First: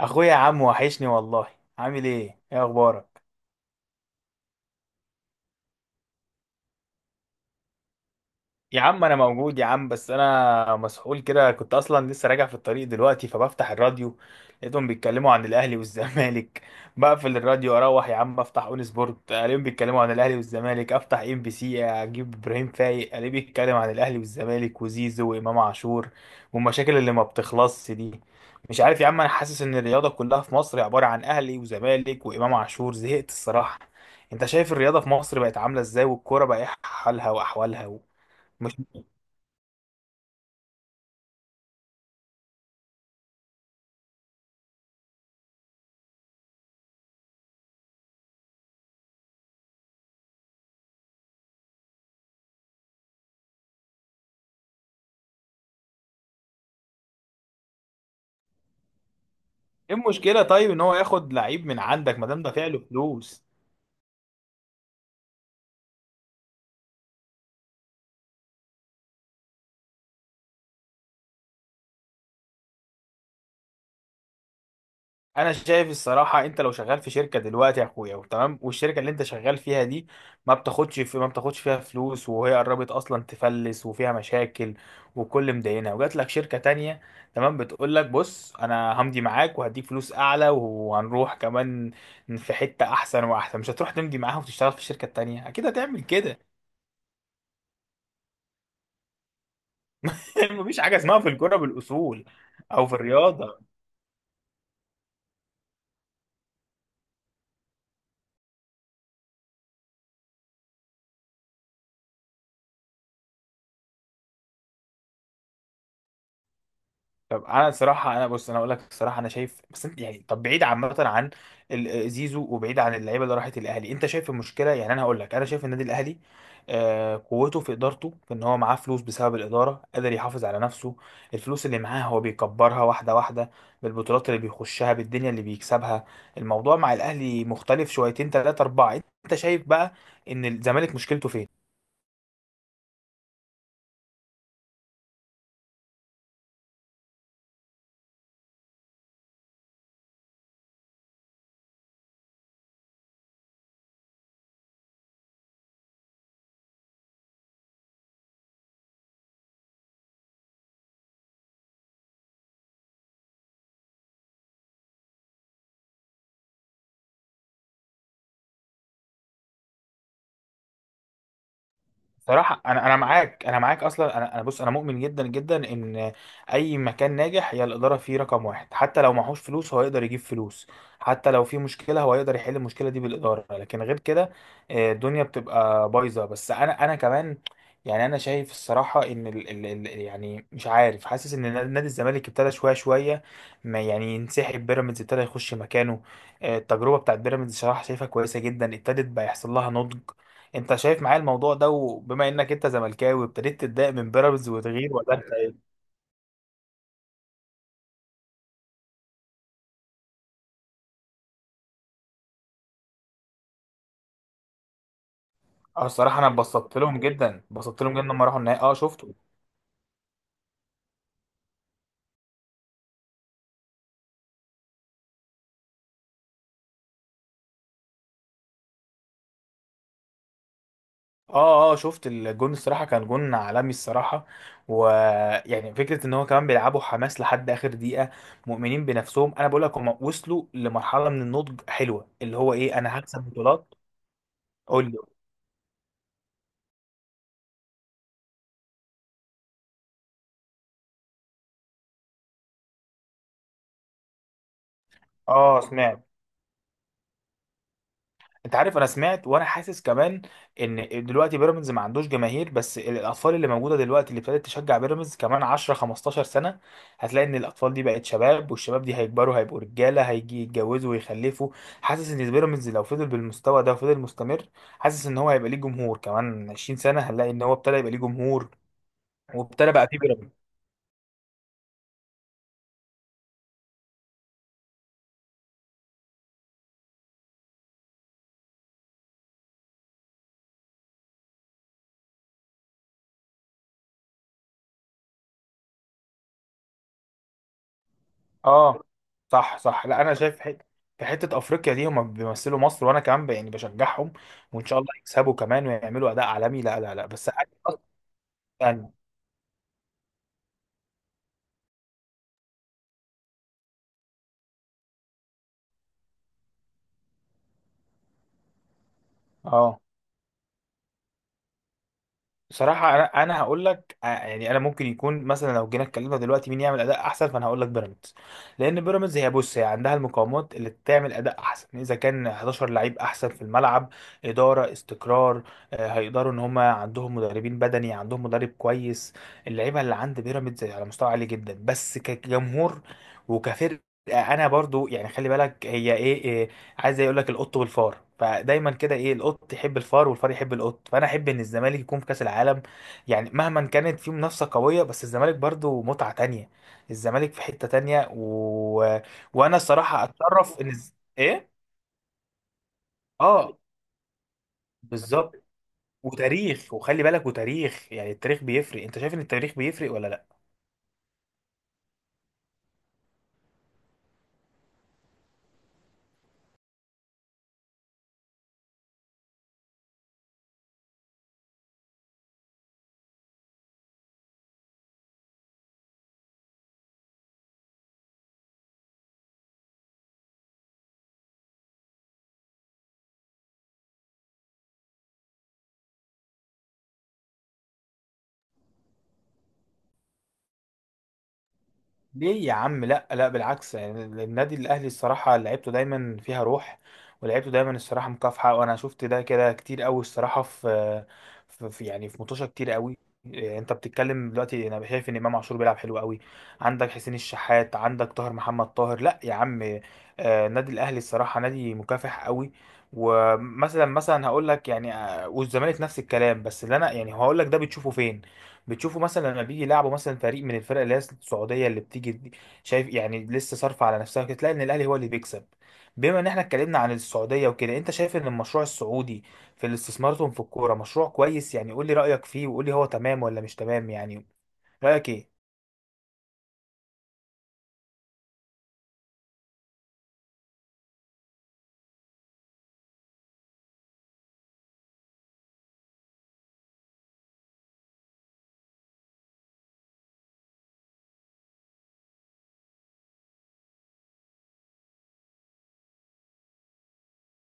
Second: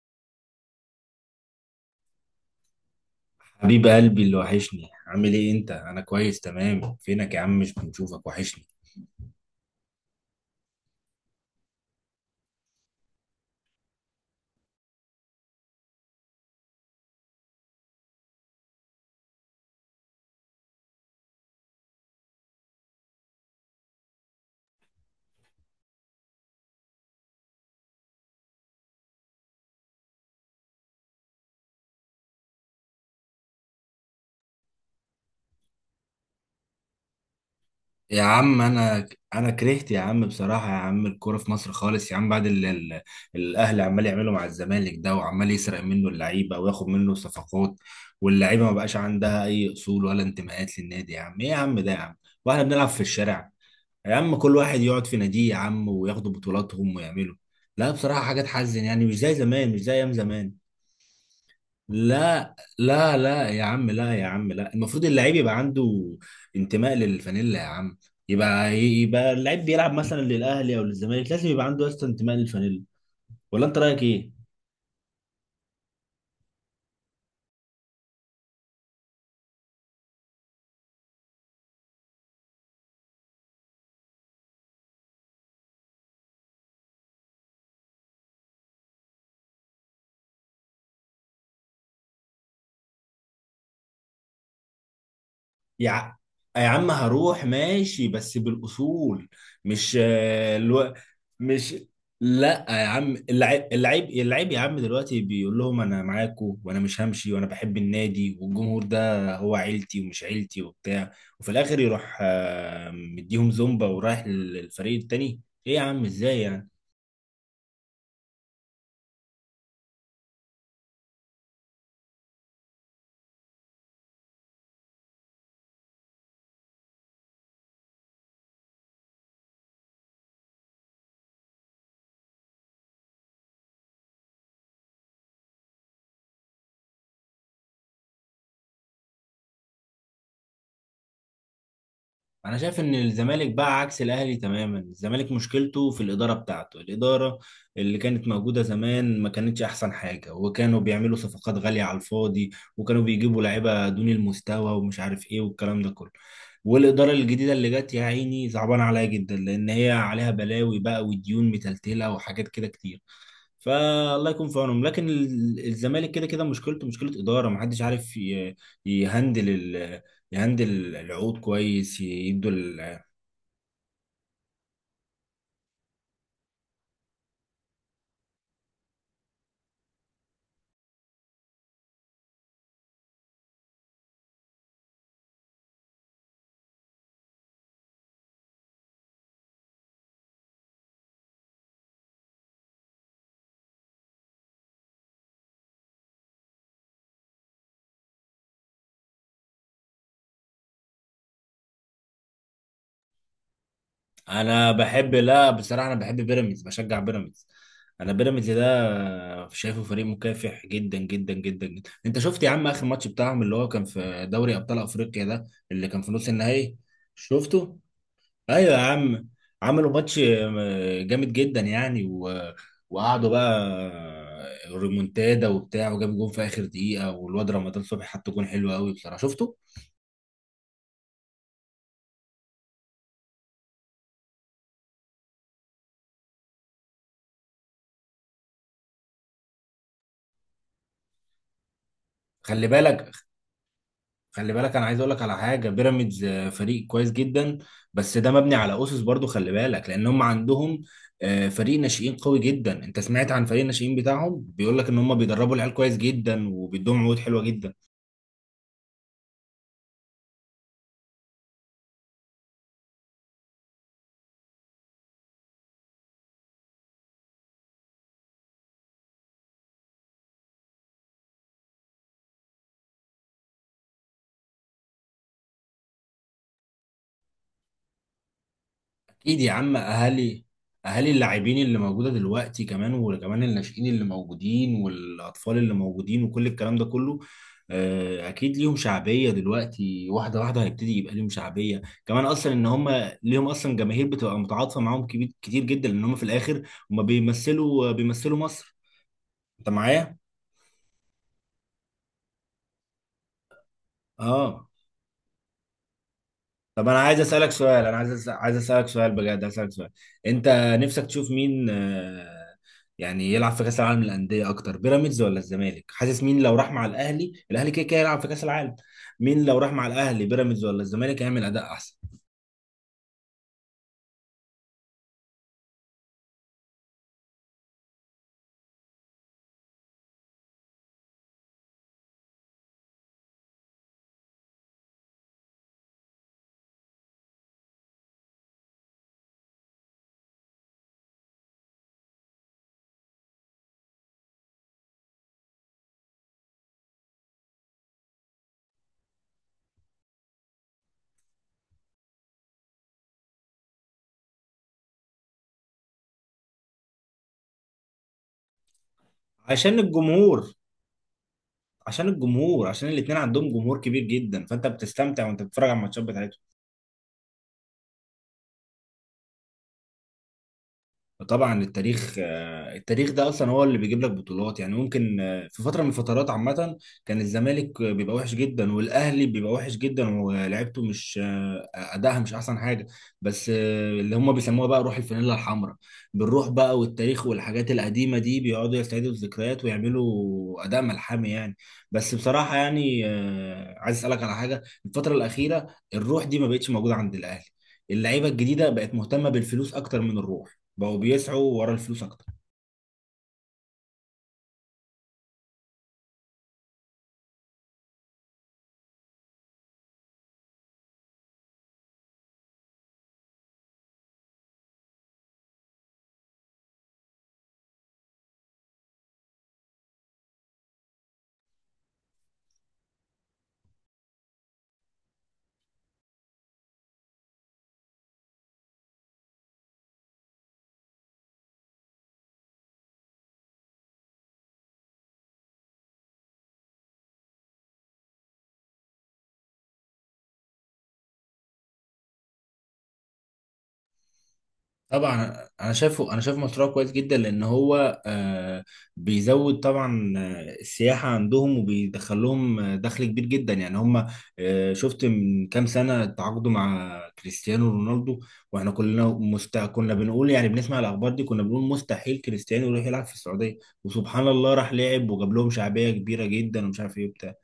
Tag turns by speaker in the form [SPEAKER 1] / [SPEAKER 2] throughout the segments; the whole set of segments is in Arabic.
[SPEAKER 1] اخويا يا عم وحشني والله. عامل ايه، ايه اخبارك؟
[SPEAKER 2] حبيب قلبي، اللي وحشني، عامل ايه انت؟ انا كويس، تمام. فينك يا عم؟ مش بنشوفك، وحشني
[SPEAKER 1] يا عم انا موجود يا عم، بس انا مسحول كده. كنت اصلا لسه راجع في الطريق دلوقتي فبفتح الراديو لقيتهم بيتكلموا عن الاهلي والزمالك بقفل الراديو اروح يا عم افتح اون سبورت الاقيهم بيتكلموا عن الاهلي والزمالك، افتح ام بي سي اجيب ابراهيم فايق الاقيه بيتكلم عن الاهلي والزمالك وزيزو وامام عاشور والمشاكل اللي ما بتخلصش دي. مش عارف يا عم، انا حاسس ان الرياضه كلها في مصر عباره عن اهلي وزمالك وامام عاشور. زهقت الصراحه. انت شايف الرياضه في مصر بقت عامله ازاي، والكوره بقى ايه حالها واحوالها؟
[SPEAKER 2] يا عم. انا كرهت يا عم، بصراحة يا عم الكورة في مصر خالص يا عم، بعد اللي الاهلي عمال يعملوا مع الزمالك ده، وعمال يسرق منه اللعيبة وياخد منه صفقات، واللعيبة ما بقاش عندها اي اصول ولا انتماءات للنادي. يا عم، ايه يا عم ده يا عم، واحنا بنلعب في الشارع. يا عم كل واحد يقعد في ناديه يا عم وياخدوا بطولاتهم ويعملوا. لا بصراحة حاجة تحزن يعني، مش زي زمان، مش زي
[SPEAKER 1] ايه
[SPEAKER 2] ايام
[SPEAKER 1] المشكله
[SPEAKER 2] زمان.
[SPEAKER 1] طيب ان هو ياخد لعيب من عندك ما دام
[SPEAKER 2] لا
[SPEAKER 1] دافع له
[SPEAKER 2] لا
[SPEAKER 1] فلوس؟
[SPEAKER 2] لا يا عم، لا يا عم، لا. المفروض اللعيب يبقى عنده انتماء للفانيلا يا عم. يبقى اللعيب بيلعب مثلا للاهلي او للزمالك، لازم يبقى عنده اصلا انتماء للفانيلا. ولا انت رايك ايه؟
[SPEAKER 1] انا شايف الصراحه، انت لو شغال في شركه دلوقتي يا اخويا وتمام، والشركه اللي انت شغال فيها دي ما بتاخدش فيها فلوس، وهي قربت اصلا تفلس وفيها مشاكل، وكل مدينه وجات لك شركه تانية تمام، بتقول لك بص انا همضي معاك وهديك فلوس اعلى وهنروح كمان في حته احسن واحسن، مش هتروح تمضي معاها وتشتغل في الشركه التانية؟ اكيد
[SPEAKER 2] يا
[SPEAKER 1] هتعمل
[SPEAKER 2] ع-
[SPEAKER 1] كده.
[SPEAKER 2] يا عم هروح ماشي بس بالأصول، مش آه،
[SPEAKER 1] مفيش
[SPEAKER 2] الو...
[SPEAKER 1] حاجه اسمها في الكوره
[SPEAKER 2] مش
[SPEAKER 1] بالاصول
[SPEAKER 2] لا يا
[SPEAKER 1] او في
[SPEAKER 2] عم،
[SPEAKER 1] الرياضه.
[SPEAKER 2] اللعيب يا عم دلوقتي بيقول لهم انا معاكم وانا مش همشي وانا بحب النادي والجمهور ده هو عيلتي، ومش عيلتي وبتاع، وفي الاخر يروح مديهم زومبا ورايح للفريق التاني. ايه يا عم، ازاي يعني؟
[SPEAKER 1] طب انا صراحه انا بص انا اقول لك الصراحه انا شايف، بس انت يعني طب بعيد عامه عن زيزو وبعيد عن اللعيبه اللي راحت الاهلي، انت شايف المشكله؟ يعني انا هقول لك، انا شايف النادي الاهلي آه قوته في ادارته، في ان هو معاه فلوس. بسبب الاداره قادر يحافظ على نفسه. الفلوس اللي معاه هو بيكبرها واحده واحده بالبطولات اللي بيخشها، بالدنيا اللي بيكسبها. الموضوع مع الاهلي مختلف شويتين ثلاثه اربعه. انت شايف بقى ان الزمالك مشكلته فين؟
[SPEAKER 2] انا شايف ان الزمالك بقى عكس الاهلي تماما. الزمالك مشكلته في الاداره بتاعته. الاداره اللي كانت موجوده زمان ما كانتش احسن حاجه، وكانوا بيعملوا صفقات غاليه على الفاضي، وكانوا بيجيبوا لعيبه دون المستوى ومش عارف ايه والكلام ده كله. والاداره الجديده اللي جت يا عيني صعبان عليها جدا، لان هي عليها بلاوي بقى وديون متلتله وحاجات كده كتير. فالله يكون في عونهم. لكن الزمالك كده كده مشكلته مشكله اداره، محدش عارف يهندل، يهندل العقود كويس، يدوا
[SPEAKER 1] صراحة أنا معاك، أنا معاك أصلا. أنا بص أنا مؤمن جدا جدا إن أي مكان ناجح هي الإدارة فيه رقم واحد. حتى لو معهوش فلوس هو يقدر يجيب فلوس، حتى لو في مشكلة هو يقدر يحل المشكلة دي بالإدارة. لكن غير كده الدنيا بتبقى بايظة. بس أنا كمان يعني أنا شايف الصراحة إن ال يعني مش عارف، حاسس إن نادي الزمالك ابتدى شوية شوية ما يعني ينسحب، بيراميدز ابتدى يخش مكانه. التجربة بتاعت بيراميدز صراحة شايفها كويسة جدا، ابتدت بقى يحصل لها نضج. انت شايف معايا الموضوع ده، وبما انك انت زملكاوي ابتديت تتضايق من بيراميدز
[SPEAKER 2] انا
[SPEAKER 1] وتغيير،
[SPEAKER 2] بحب
[SPEAKER 1] ولا انت
[SPEAKER 2] لا
[SPEAKER 1] ايه؟
[SPEAKER 2] بصراحه انا بحب بيراميدز، بشجع بيراميدز. انا بيراميدز ده شايفه فريق مكافح جدا جدا جدا جدا. انت شفت يا عم اخر ماتش بتاعهم اللي هو كان في دوري ابطال افريقيا ده،
[SPEAKER 1] اه
[SPEAKER 2] اللي كان في
[SPEAKER 1] الصراحه انا
[SPEAKER 2] نص النهائي؟
[SPEAKER 1] اتبسطت لهم جدا،
[SPEAKER 2] شفته.
[SPEAKER 1] اتبسطت لهم جدا لما راحوا النهائي.
[SPEAKER 2] ايوه
[SPEAKER 1] اه
[SPEAKER 2] يا
[SPEAKER 1] شفته.
[SPEAKER 2] عم، عملوا ماتش جامد جدا يعني، وقعدوا بقى ريمونتادا وبتاع، وجاب جون في اخر دقيقه، والواد رمضان صبحي حط جون حلو قوي بصراحه. شفته.
[SPEAKER 1] اه اه شفت الجون، الصراحه كان جون عالمي الصراحه. ويعني فكره ان هو كمان بيلعبوا حماس لحد اخر دقيقه، مؤمنين بنفسهم. انا بقول لك هم وصلوا لمرحله من النضج حلوه، اللي هو
[SPEAKER 2] خلي
[SPEAKER 1] ايه، انا
[SPEAKER 2] بالك،
[SPEAKER 1] هكسب بطولات.
[SPEAKER 2] خلي بالك، انا
[SPEAKER 1] قول
[SPEAKER 2] عايز
[SPEAKER 1] لي.
[SPEAKER 2] اقول لك على حاجه. بيراميدز فريق كويس جدا، بس ده مبني على اسس برضو، خلي بالك، لان هم عندهم فريق ناشئين قوي جدا. انت سمعت عن فريق الناشئين بتاعهم؟ بيقول لك ان هم بيدربوا
[SPEAKER 1] اه
[SPEAKER 2] العيال كويس
[SPEAKER 1] سمعت.
[SPEAKER 2] جدا وبيدوهم عقود حلوه جدا.
[SPEAKER 1] انت عارف انا سمعت وانا حاسس كمان ان دلوقتي بيراميدز ما عندوش جماهير، بس الاطفال اللي موجوده دلوقتي اللي ابتدت تشجع بيراميدز، كمان 10 15 سنه هتلاقي ان الاطفال دي بقت شباب، والشباب دي هيكبروا هيبقوا رجاله هيجي يتجوزوا ويخلفوا. حاسس ان بيراميدز لو فضل بالمستوى ده وفضل مستمر، حاسس ان هو هيبقى ليه جمهور. كمان 20 سنه هنلاقي ان هو ابتدى يبقى ليه جمهور،
[SPEAKER 2] اكيد يا
[SPEAKER 1] وابتدى
[SPEAKER 2] عم.
[SPEAKER 1] بقى فيه بيراميدز.
[SPEAKER 2] اهالي اللاعبين اللي موجوده دلوقتي، كمان وكمان الناشئين اللي موجودين والاطفال اللي موجودين وكل الكلام ده كله، اكيد ليهم شعبيه دلوقتي، واحده واحده هيبتدي يبقى ليهم شعبيه. كمان اصلا ان هم ليهم اصلا جماهير بتبقى متعاطفه معاهم كبير كتير جدا، لان هم في الاخر هم بيمثلوا مصر.
[SPEAKER 1] اه صح
[SPEAKER 2] انت
[SPEAKER 1] صح. لا انا
[SPEAKER 2] معايا؟
[SPEAKER 1] شايف في حته افريقيا دي هم بيمثلوا مصر، وانا كمان يعني بشجعهم وان
[SPEAKER 2] اه.
[SPEAKER 1] شاء الله يكسبوا كمان ويعملوا اداء عالمي. لا
[SPEAKER 2] طب
[SPEAKER 1] لا
[SPEAKER 2] انا
[SPEAKER 1] لا
[SPEAKER 2] عايز
[SPEAKER 1] بس
[SPEAKER 2] اسالك
[SPEAKER 1] عادي، أصلاً.
[SPEAKER 2] سؤال، انا عايز اسالك
[SPEAKER 1] يعني
[SPEAKER 2] سؤال بجد، عايز اسالك سؤال. انت نفسك تشوف مين يعني يلعب في كاس العالم للانديه اكتر، بيراميدز ولا الزمالك؟ حاسس مين لو راح مع الاهلي؟ الاهلي كده كده يلعب في كاس العالم. مين لو راح
[SPEAKER 1] اه
[SPEAKER 2] مع الاهلي، بيراميدز ولا الزمالك، هيعمل اداء احسن؟
[SPEAKER 1] بصراحة أنا هقول لك يعني أنا ممكن يكون مثلا لو جينا اتكلمنا دلوقتي مين يعمل أداء أحسن، فأنا هقول لك بيراميدز. لأن بيراميدز هي بص هي عندها المقومات اللي تعمل أداء أحسن، إذا كان 11 لعيب أحسن في الملعب، إدارة، استقرار. هيقدروا، إن هما عندهم مدربين بدني، عندهم مدرب كويس. اللعيبة اللي عند بيراميدز على مستوى عالي جدا، بس كجمهور وكفرقة أنا برضو يعني خلي بالك هي إيه عايز يقول لك القط والفار. فدايما كده ايه، القط يحب الفار والفار يحب القط، فانا احب ان الزمالك يكون في كاس العالم. يعني مهما كانت في منافسه قويه، بس الزمالك برضو متعه تانية، الزمالك في حته تانية. و... وانا
[SPEAKER 2] عشان
[SPEAKER 1] الصراحه
[SPEAKER 2] الجمهور،
[SPEAKER 1] اتشرف ان ايه.
[SPEAKER 2] عشان الجمهور، عشان الاتنين عندهم
[SPEAKER 1] اه
[SPEAKER 2] جمهور كبير جدا، فانت بتستمتع
[SPEAKER 1] بالظبط،
[SPEAKER 2] وانت بتتفرج على الماتشات بتاعتهم.
[SPEAKER 1] وتاريخ، وخلي بالك وتاريخ. يعني التاريخ بيفرق، انت شايف ان التاريخ بيفرق ولا لا؟
[SPEAKER 2] طبعا التاريخ، التاريخ ده اصلا هو اللي بيجيب لك بطولات يعني. ممكن في فتره من الفترات عامه، كان الزمالك بيبقى وحش جدا، والاهلي بيبقى وحش جدا، ولعبته مش ادائها مش احسن حاجه، بس اللي هم بيسموها بقى روح الفانيلا الحمراء، بالروح بقى والتاريخ والحاجات القديمه دي، بيقعدوا يستعيدوا الذكريات ويعملوا اداء ملحمي يعني. بس بصراحه يعني، عايز اسالك على حاجه. الفتره الاخيره الروح دي ما بقتش موجوده عند الاهلي. اللعيبه الجديده بقت مهتمه بالفلوس اكتر من الروح، بقوا بيسعوا ورا الفلوس اكتر.
[SPEAKER 1] ليه يا عم؟ لا لا بالعكس، يعني النادي الاهلي الصراحه لعيبته دايما فيها روح، ولعيبته دايما الصراحه مكافحه، وانا شفت ده كده كتير قوي الصراحه. يعني في مطوشه كتير قوي. انت بتتكلم دلوقتي، انا شايف ان امام عاشور بيلعب حلو قوي، عندك حسين الشحات، عندك طاهر محمد طاهر. لا يا عم، النادي الاهلي الصراحه نادي مكافح قوي. ومثلا هقول لك يعني، والزمالك نفس الكلام. بس اللي انا يعني هقول لك ده بتشوفه فين؟ بتشوفه مثلا لما بيجي يلعبوا مثلا فريق من الفرق اللي هي السعوديه اللي بتيجي دي، شايف يعني لسه صارفه على نفسها كده، تلاقي ان الاهلي هو اللي بيكسب. بما ان احنا اتكلمنا عن السعوديه وكده، انت شايف ان المشروع السعودي في الاستثماراتهم في الكوره مشروع كويس؟ يعني قول لي رايك فيه، وقول لي هو تمام ولا مش تمام يعني. رايك ايه؟
[SPEAKER 2] طبعا انا شايفه، انا شايف مشروع كويس جدا، لان هو بيزود طبعا السياحه عندهم، وبيدخل لهم دخل كبير جدا يعني. هم شفت من كام سنه تعاقدوا مع كريستيانو رونالدو، واحنا كلنا كنا بنقول يعني، بنسمع الاخبار دي كنا بنقول مستحيل كريستيانو يروح يلعب في السعوديه، وسبحان الله راح لعب وجاب لهم شعبيه كبيره جدا ومش عارف ايه وبتاع.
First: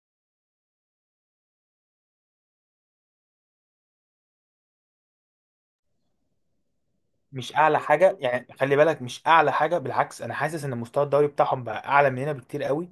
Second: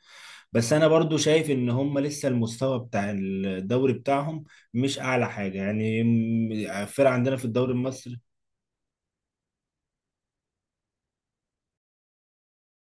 [SPEAKER 2] بس انا برضو شايف ان هم لسه المستوى بتاع الدوري بتاعهم مش اعلى حاجه يعني، الفرق عندنا في
[SPEAKER 1] مش
[SPEAKER 2] الدوري
[SPEAKER 1] اعلى حاجه
[SPEAKER 2] المصري.
[SPEAKER 1] يعني، خلي بالك مش اعلى حاجه. بالعكس انا حاسس ان مستوى الدوري بتاعهم بقى اعلى مننا بكتير قوي،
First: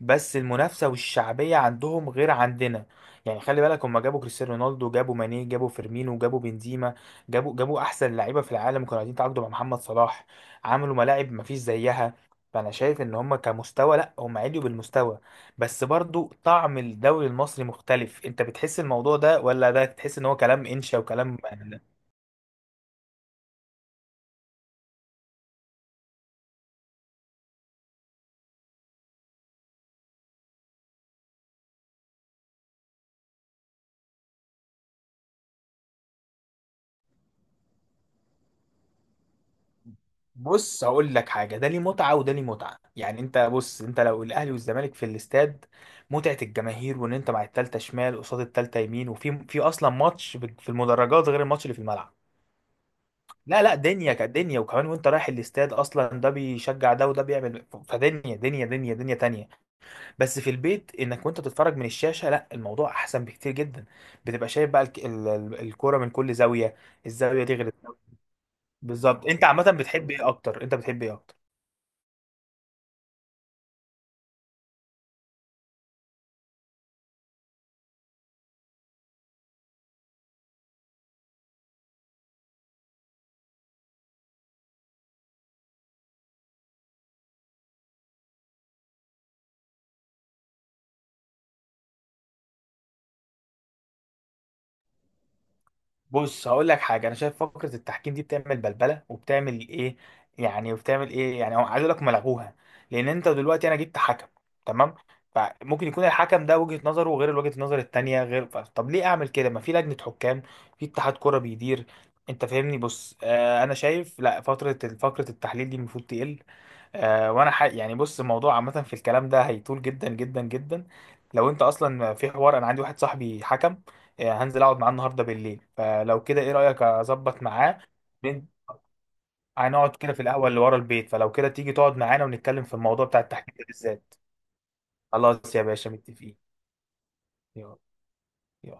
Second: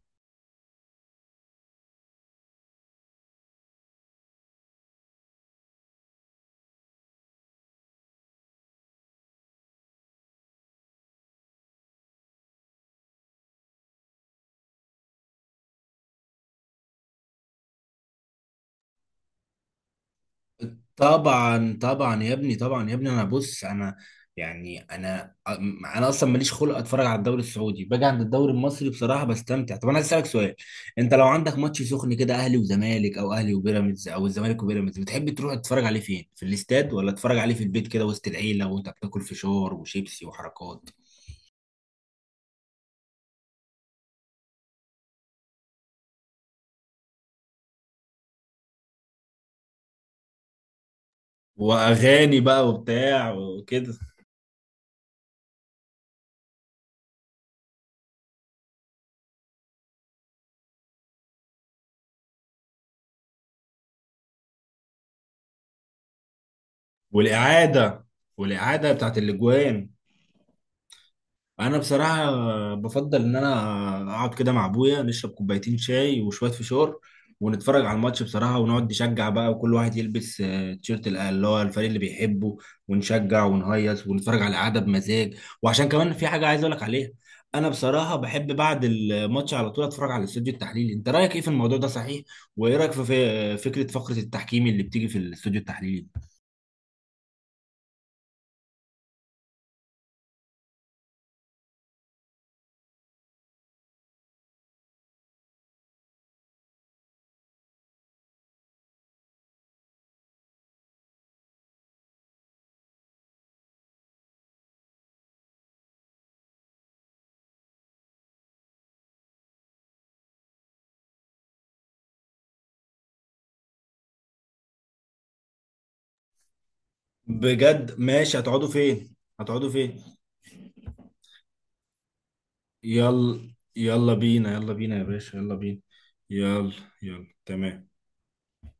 [SPEAKER 1] بس المنافسه والشعبيه عندهم غير عندنا. يعني خلي بالك هم جابوا كريستيانو رونالدو، جابوا ماني، جابوا فيرمينو، جابوا بنزيما، جابوا احسن لعيبه في العالم، كانوا قاعدين يتعاقدوا مع محمد صلاح، عملوا ملاعب مفيش زيها. فانا شايف ان هم كمستوى لا هم عليوا بالمستوى، بس برضو طعم الدوري المصري مختلف. انت بتحس الموضوع ده، ولا ده تحس ان هو كلام انشا وكلام؟
[SPEAKER 2] طبعا طبعا يا ابني، طبعا يا ابني. انا بص، انا يعني، انا اصلا ماليش خلق اتفرج على الدوري السعودي، باجي عند الدوري المصري بصراحه بستمتع. طب انا عايز اسالك سؤال. انت لو عندك ماتش سخن كده، اهلي وزمالك او اهلي وبيراميدز او الزمالك وبيراميدز، بتحب تروح تتفرج عليه فين؟ في الاستاد، ولا تتفرج عليه في البيت كده وسط العيله وانت بتاكل فشار وشيبسي
[SPEAKER 1] بص
[SPEAKER 2] وحركات
[SPEAKER 1] هقول لك حاجه، ده ليه متعه وده ليه متعه. يعني انت بص انت لو الاهلي والزمالك في الاستاد، متعه الجماهير، وان انت مع التالتة شمال قصاد التالتة يمين، وفي اصلا ماتش في المدرجات غير الماتش اللي في الملعب.
[SPEAKER 2] واغاني بقى وبتاع
[SPEAKER 1] لا لا،
[SPEAKER 2] وكده،
[SPEAKER 1] دنيا كدنيا، وكمان وانت رايح الاستاد اصلا ده بيشجع ده وده بيعمل، فدنيا دنيا دنيا دنيا تانية. بس في البيت انك وانت بتتفرج من الشاشه، لا الموضوع احسن بكتير جدا، بتبقى شايف بقى الكوره من كل زاويه. الزاويه دي غير الزاوية.
[SPEAKER 2] والاعاده والاعاده بتاعت
[SPEAKER 1] بالظبط. انت عامه
[SPEAKER 2] الاجوان؟
[SPEAKER 1] بتحب ايه اكتر؟ انت بتحب ايه اكتر؟
[SPEAKER 2] انا بصراحه بفضل ان انا اقعد كده مع ابويا، نشرب كوبايتين شاي وشويه فشار، ونتفرج على الماتش بصراحه، ونقعد نشجع بقى، وكل واحد يلبس تيشيرت اللي هو الفريق اللي بيحبه، ونشجع ونهيص ونتفرج على القعده بمزاج. وعشان كمان في حاجه عايز اقول لك عليها، انا بصراحه بحب بعد الماتش على طول اتفرج على الاستوديو التحليلي. انت رايك ايه في الموضوع ده؟ صحيح، وايه رايك في فكره فقره التحكيم اللي بتيجي في الاستوديو التحليلي؟
[SPEAKER 1] بص هقول لك حاجه، انا شايف فكره التحكيم دي بتعمل بلبله وبتعمل ايه يعني، وبتعمل ايه يعني. هو عايز اقول لك ملغوها، لان انت دلوقتي انا جبت حكم تمام، فممكن يكون الحكم ده وجهه نظره غير وجهه النظر التانيه غير، طب ليه اعمل كده؟ ما في لجنه حكام في اتحاد كوره بيدير. انت فاهمني؟ بص آه انا شايف لا فتره، فقره التحليل دي المفروض تقل. وانا يعني بص الموضوع عامه، في الكلام ده هيطول جدا جدا جدا لو انت اصلا في حوار. انا عندي واحد صاحبي حكم، هنزل اقعد معاه النهارده بالليل. فلو كده ايه رايك اظبط معاه؟
[SPEAKER 2] بجد؟ ماشي،
[SPEAKER 1] بن-
[SPEAKER 2] هتقعدوا فين؟ هتقعدوا
[SPEAKER 1] هنقعد كده
[SPEAKER 2] فين؟
[SPEAKER 1] في القهوه اللي ورا البيت، فلو كده تيجي تقعد معانا ونتكلم في الموضوع بتاع
[SPEAKER 2] يلا
[SPEAKER 1] التحكيم ده
[SPEAKER 2] يلا
[SPEAKER 1] بالذات.
[SPEAKER 2] بينا، يلا بينا يا باشا، يلا
[SPEAKER 1] خلاص يا
[SPEAKER 2] بينا.
[SPEAKER 1] باشا متفقين.
[SPEAKER 2] يلا، يلا تمام.
[SPEAKER 1] يلا.